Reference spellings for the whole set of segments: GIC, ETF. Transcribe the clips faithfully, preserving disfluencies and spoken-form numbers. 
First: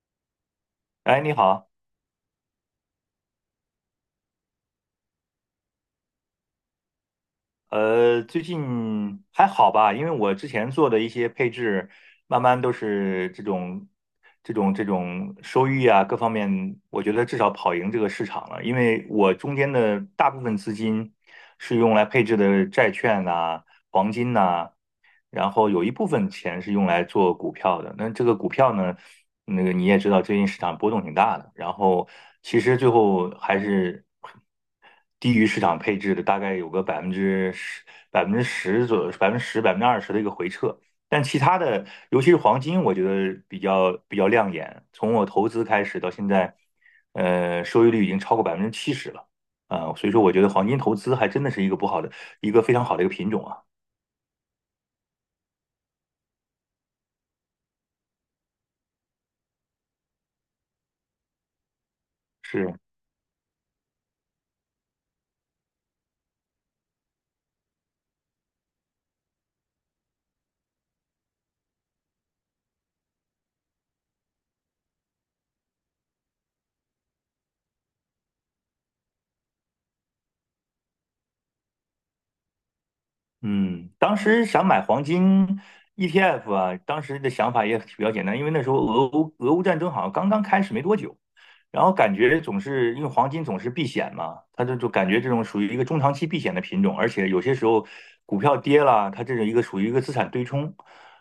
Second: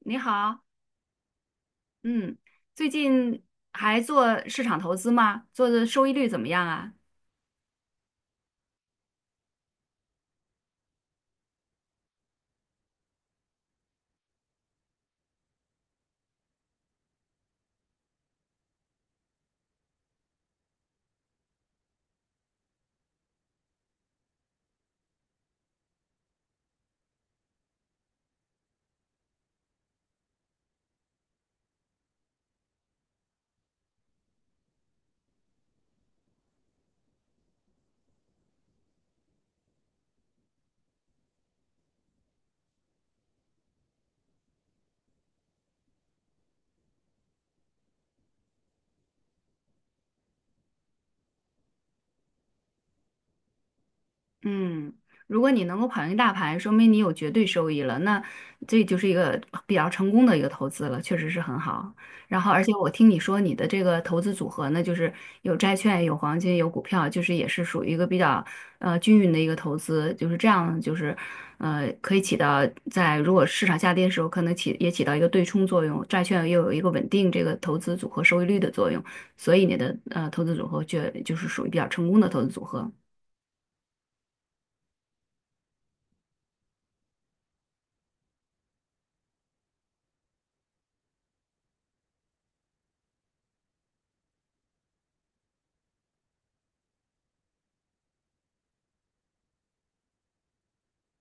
你好，哎，你好，嗯，最近还做市场投资吗？做的收益率怎么样啊？呃，最近还好吧？因为我之前做的一些配置，慢慢都是这种、这种、这种收益啊，各方面，我觉得至少跑赢这个市场了。因为我中间的大部分资金是用来配置的债券呐、黄金呐、然后有一部分钱是用来做股票的。那这个股票呢，那个你也知道，最近市场波动挺大的。然后其实最后还是低于市场配置的，大概有个百分之十、百分之十左右、百分之十、百分之二十的一个回撤。但其他的，尤其是黄金，我觉得比较比较亮眼。从我投资开始到现在，呃，收益率已经超过百分之七十了。啊、所以说我觉得黄金投资还真的是一个不好的，一个非常好的一个品种啊。嗯，如果你能够跑赢大盘，说明你有绝对收益了，那这就是一个比较成功的一个投资了，确实是很好。然后，而且是，我听你说你的这个投资组合呢，就是有债券、有黄金、有股票，就是也是属于一个比较呃均匀的一个投资，就是这样，就是呃可以起到在如果市场下跌的时候，可能起也起到一个对冲作用，债券又有一个稳定这个投资组合收益率的作用，所以你的呃投资组合就就是属于比较成功的投资组合。嗯，当时想买黄金 E T F 啊，当时的想法也比较简单，因为那时候俄乌俄乌战争好像刚刚开始没多久，然后感觉总是因为黄金总是避险嘛，它就就感觉这种属于一个中长期避险的品种，而且有些时候股票跌了，它这是一个属于一个资产对冲，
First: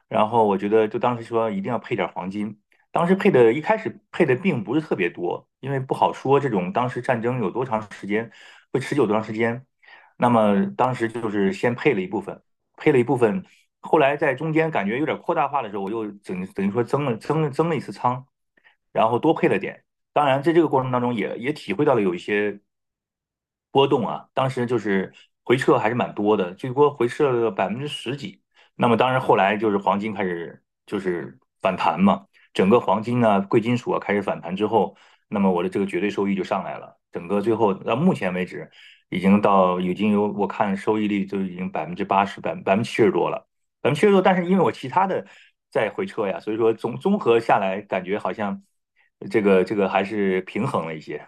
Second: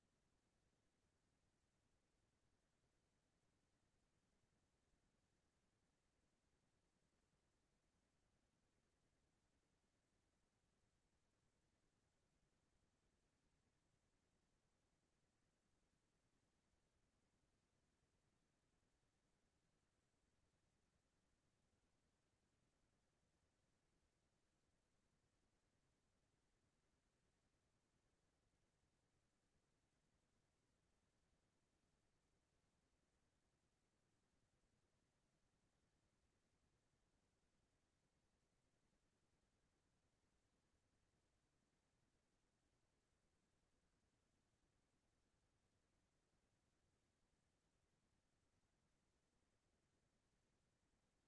然后我觉得就当时说一定要配点黄金，当时配的一开始配的并不是特别多，因为不好说这种当时战争有多长时间，会持久多长时间。那么当时就是先配了一部分，配了一部分，后来在中间感觉有点扩大化的时候，我又整等于说增了增了增了一次仓，然后多配了点。当然，在这个过程当中也也体会到了有一些波动啊，当时就是回撤还是蛮多的，最多回撤了百分之十几。那么当然后来就是黄金开始就是反弹嘛，整个黄金啊、贵金属啊开始反弹之后，那么我的这个绝对收益就上来了。整个最后到目前为止，已经到已经有我看收益率就已经百分之八十、百百分之七十多了，百分之七十多。但是因为我其他的在回撤呀，所以说综综合下来，感觉好像这个这个还是平衡了一些。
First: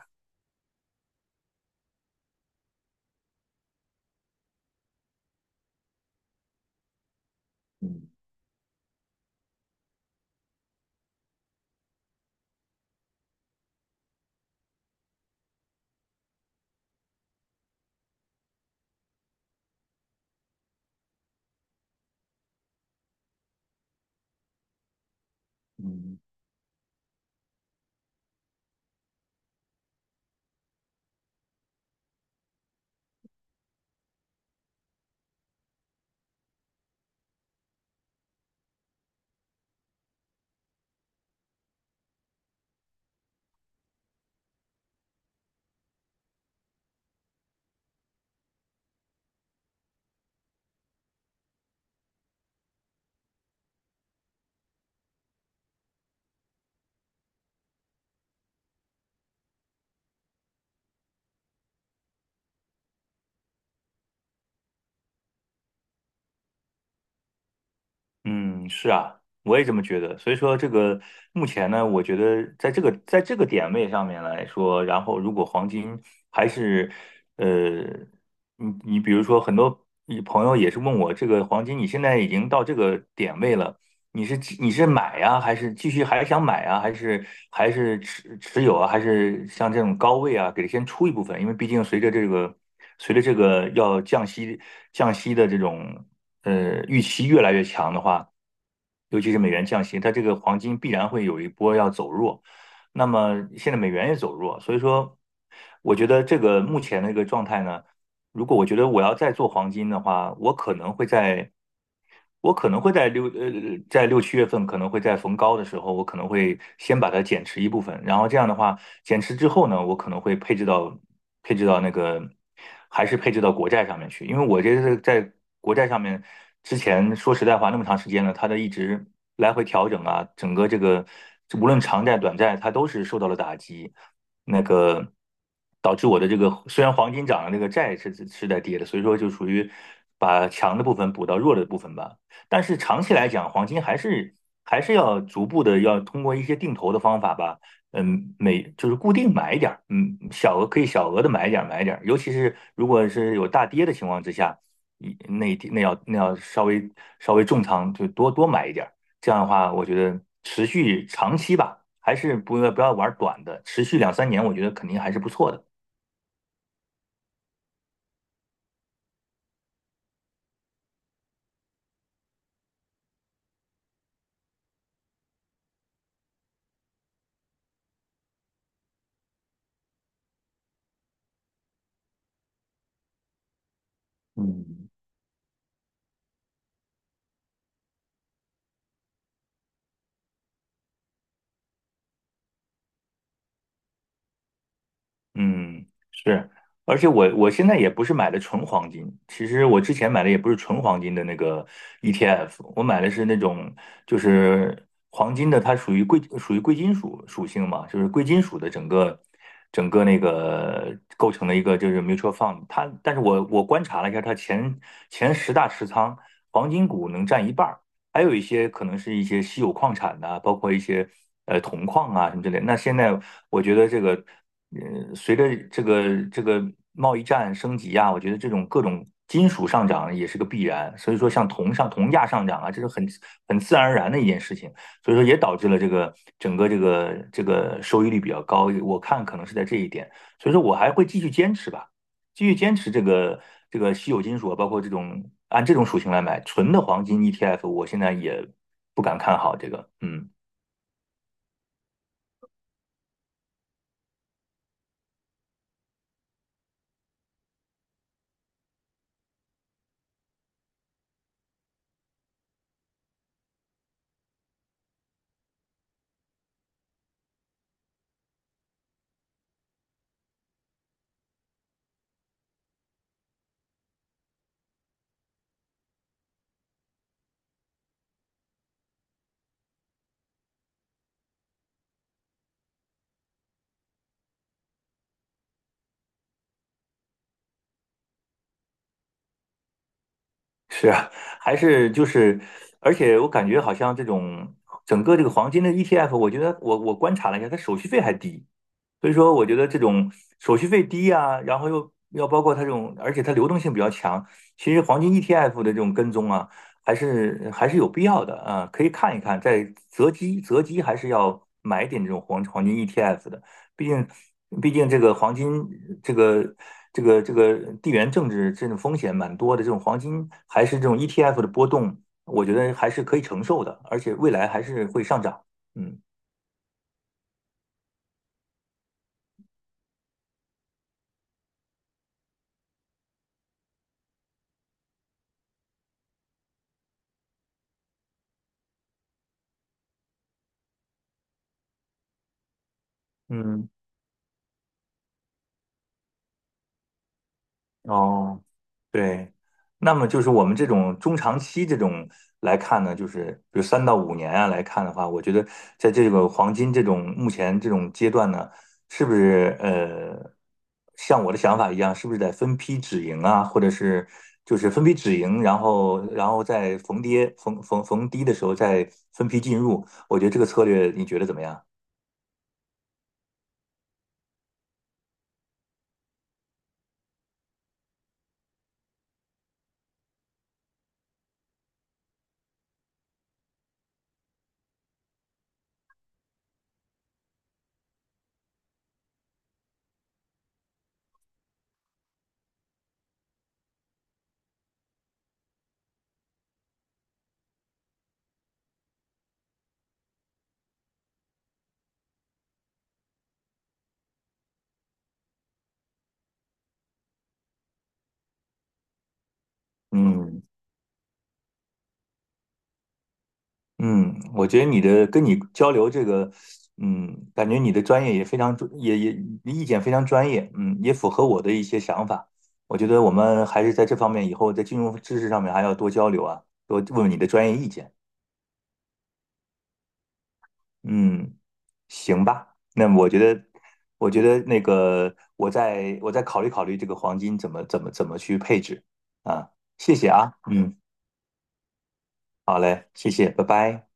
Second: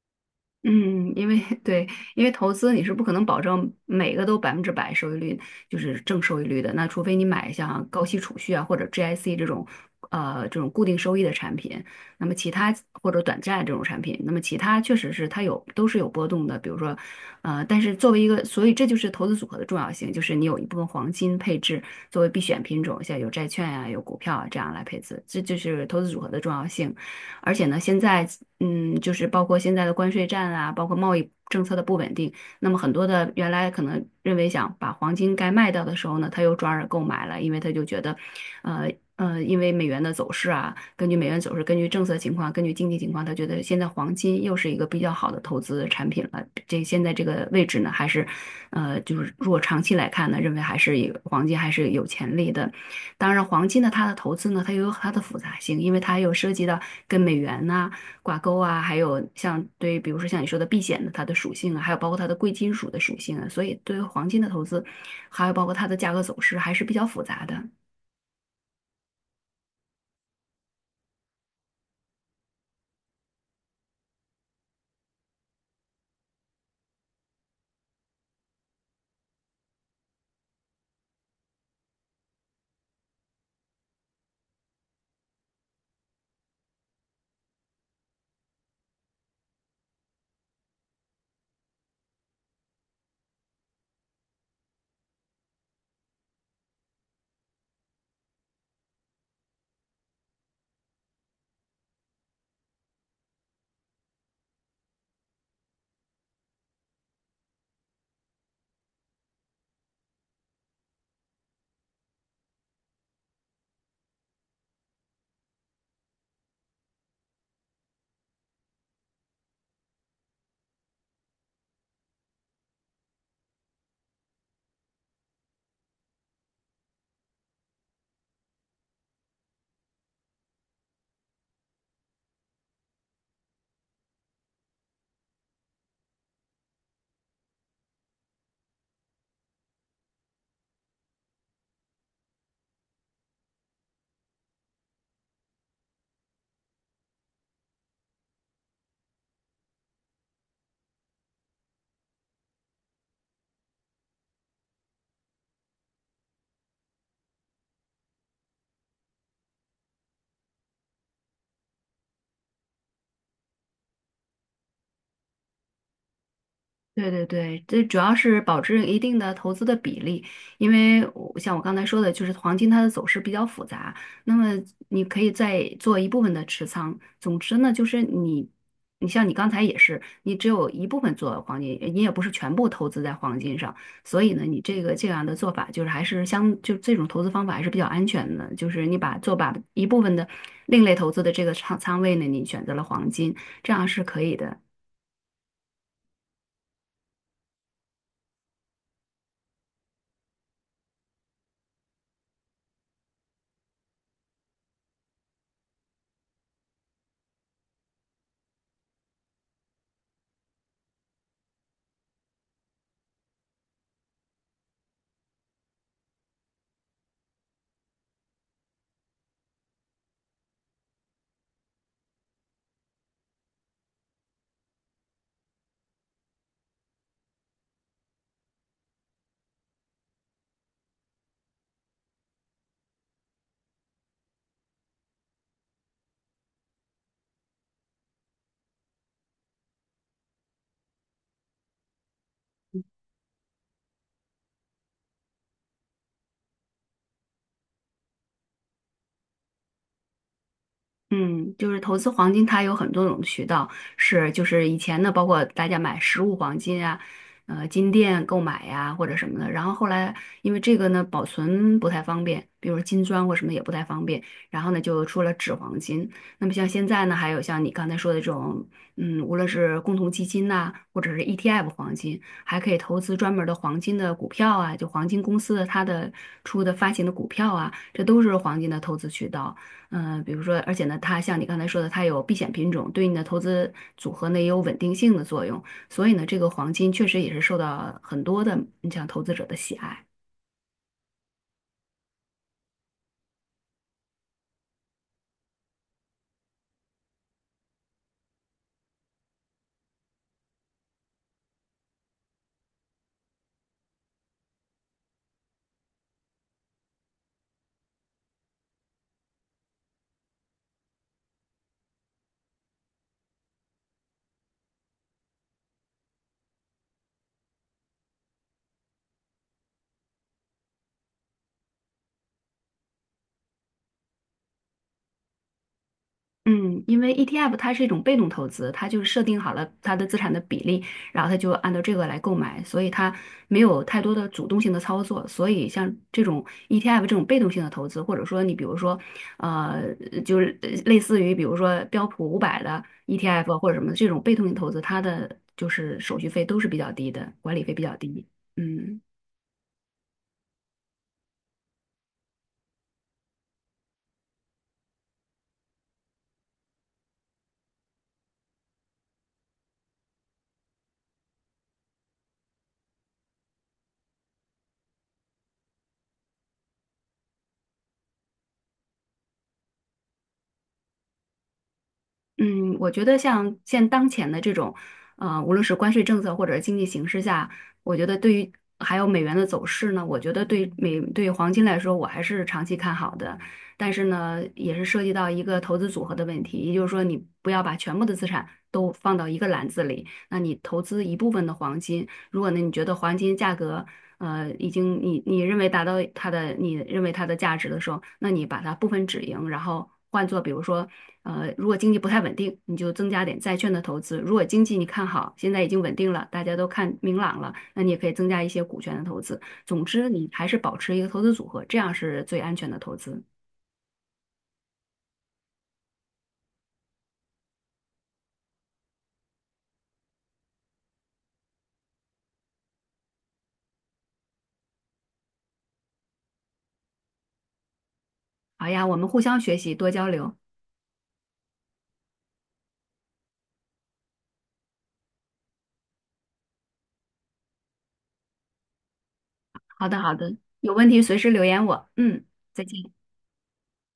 嗯，因为 对，因为投资你是不可能保证每个都百分之百收益率，就是正收益率的。那除非你买像高嗯息储蓄啊，或者 G I C 这种，呃，这种固定收益的产品。那么其他或者短债这种产品，那么其他确实是它有都是有波动的。比如说，呃，但是作为一个，所以这就是投资组合的重要性，就是你有一部分黄金配置作为必选品种，像有债券呀、有股票啊这样来配置，这就是投资嗯。组合的重要性。而且呢，现在嗯，就是包括现在的关税战啊，包括贸易政策的不稳定，那么很多的原来可能认为想把黄金该卖掉的时候呢，他又转而购买了，因为他就觉得，呃呃，因为美元的走势啊，根据美元走势，根据政策情况，根据经济情况，他觉得现在黄金又是一个比较好的投资产品了。这现在这个位置呢，还是，呃，就是如果长期来看呢，认为还是以黄金还是有潜力的。当然，黄金呢，它的投资呢，它又有它的复杂性，因为它有涉及到跟美元呐、挂钩啊，还有像对，比如说像你说的避险的它的属性啊，还有包括它的贵金属的属性啊，所以对于黄金的投资，还有包括它的价格走势还是比较复杂的。嗯，是啊，我也这么觉得。所以说，这个目前呢，我觉得在这个在这个点位上面来说，然后如果黄金还是呃，你你比如说很多你朋友也是问我，这个黄金你现在已经到这个点位了，你是继你是买呀，还是继续还想买啊，还是还是持持有啊，还是像这种高位啊，给它先出一部分，因为毕竟随着这个随着这个要降息降息的这种。呃预期越来越强的话，尤其是美元降息，它这个黄金必然会有一波要走弱。那么现在美元也走弱，所以说我觉得这个目前的一个状态呢。如果我觉得我要再做黄金的话，我可能会在，我可能会在六呃在六七月份，可能会在逢高的时候，我可能会先把它减持一部分，然后这样的话，减持之后呢，我可能会配置到配置到那个还是配置到国债上面去，因为我这是在国债上面之前说实在话那么长时间了，它的一直来回调整啊，整个这个无论长债短债，它都是受到了打击。那个导致我的这个虽然黄金涨了，那个债是是在跌的，所以说就属于把强的部分补到弱的部分吧。但是长期来讲，黄金还是还是要逐步的要通过一些定投的方法吧，嗯，每就是固定买一点儿，嗯，小额可以小额的买一点儿买一点儿，尤其是如果是有大跌的情况之下，一那一那要那要稍微稍微重仓就多多买一点儿。这样的话，我觉得持续长期吧，还是不要不要玩短的，持续两三年，我觉得肯定还是不错的。对对对，这主要是保持一定的投资的比例，因为我像我刚才说的，就是黄金它的走势比较复杂，那么你可以再做一部分的持仓。总之呢，就是你，你像你刚才也是，你只有一部分做黄金，你也不是全部投资在黄金上，所以呢，你这嗯个这样的做法就是还是相，就这种投资方法还是比较安全的，就是你把做把一部分的另类投资的这个仓仓位呢，你选择了黄金，这样是可以的。嗯，是，而且我我现在也不是买的纯黄金，其实我之前买的也不是纯黄金的那个 E T F，我买的是那种就是黄金的，它属于贵属于贵金属属性嘛，就是贵金属的整个整个那个构成了一个就是 mutual fund，它但是我我观察了一下，它前前十大持仓黄金股能占一半儿，还有一些可能是一些稀有矿产呐、包括一些呃铜矿啊什么之类的那现在我觉得这个，呃，随着这个这个贸易战升级啊，我觉得这种各种金属上涨也是个必然。所以说，像铜上铜价上涨啊，这是很很自然而然的一件事情。所以说，也导致了这个整个这个这个收益率比较高。我看可能是在这一点，所以说我还会继续坚持吧。继续坚持这个这个稀有金属啊，包括这种按这种属性来买纯的黄金 E T F，我现在也不敢看好这个，嗯。嗯，就是投资黄金，它有很多种渠道，是就是以前呢，包括大家买实物黄金啊，呃，金店购买呀、或者什么的。然后后来因为这个呢，保存不太方便，比如金砖或什么也不太方便，然后呢就出了纸黄金。那么像现在呢，还有像你刚才说的这种，嗯，无论是共同基金呐、或者是 E T F 黄金，还可以投资专门的黄金的股票啊，就黄金公司的它的出的发行的股票啊，这都是黄金的投资渠道。嗯、呃比如说，而且呢，它像你刚才说的，它有避险品种，对你的投资组合呢也有稳定性的作用。所以呢，这个黄金确实也是受到很多的你像投资者的喜爱。是啊，还是就是，而且我感觉好像这种整个这个黄金的 E T F，我觉得我我观察了一下，它手续费还低，所以说我觉得这种手续费低啊，然后又要包括它这种，而且它流动性比较强，其实黄金 E T F 的这种跟踪啊，还是还是有必要的啊，可以看一看，在择机择机还是要买点这种黄黄金 E T F 的。毕竟，毕竟这个黄金，这个这个这个地缘政治这种风险蛮多的，这种黄金还是这种 E T F 的波动，我觉得还是可以承受的，而且未来还是会上涨。嗯嗯，因为 E T F 它是一种被动投资，它就是设定好了它的资产的比例，然后它就按照这个来购买，所以它没有太多的主动性的操作。所以像这种 E T F 这种被动性的投资，或者说你比如说，呃，就是呃类似于比如说标普五百的 E T F 嗯。或者什么这种被动性投资，它的就是手续费都是比较低的，管理费比较低。哦，嗯。对，那么就是我们这种中长期这种来看呢，就是比如三到五年啊来看的话，我觉得在这个黄金这种目前这种阶段呢，是不是呃，像我的想法一样，是不是得分批止盈啊，或者是就是分批止盈，然后然后在逢跌逢逢逢低的时候再分批进入，我觉得这个策略你觉得怎么样？嗯，我觉得像现当前的这种，呃，无论是关税政策或者是经济形势下，我觉得对于还有美元的走势呢，我觉得对美对黄金来说，我还是长期看好的。但是呢，也是涉及到一个投资组合的问题，也就是说，你不要把全部的资产都放到一个篮子里，那你投资一部分的黄金。如果呢，你觉得黄金价格，呃，已经你你认为达到它的你认为它的价值的时候，那你把它部分止盈，然后换做比如说，呃，如果经济不太稳定，你就增加点债券的投资；如果经济你看好，现在已经稳定了，大家都看明朗了，那你也可以增加一些股权的投资。总之，你嗯。还是保持一个投资组合，这样是最安全的投资。嗯，我觉得你的跟你交流这个，嗯，感觉你的专业也非常专，也也意见非常专业，嗯，也符合我的一些想法。我觉得我们还是在这方面以后在金融知识上面还要多交流啊，多问问你的专业意见。好呀，我们互相学习，多交流。嗯，行吧，那我觉得，我觉得那个我再我再考虑考虑这个黄金怎么怎么怎么去配置啊。好谢的，谢好啊，的，有嗯，问题随时留言我。嗯，好再嘞，见。谢谢，拜拜。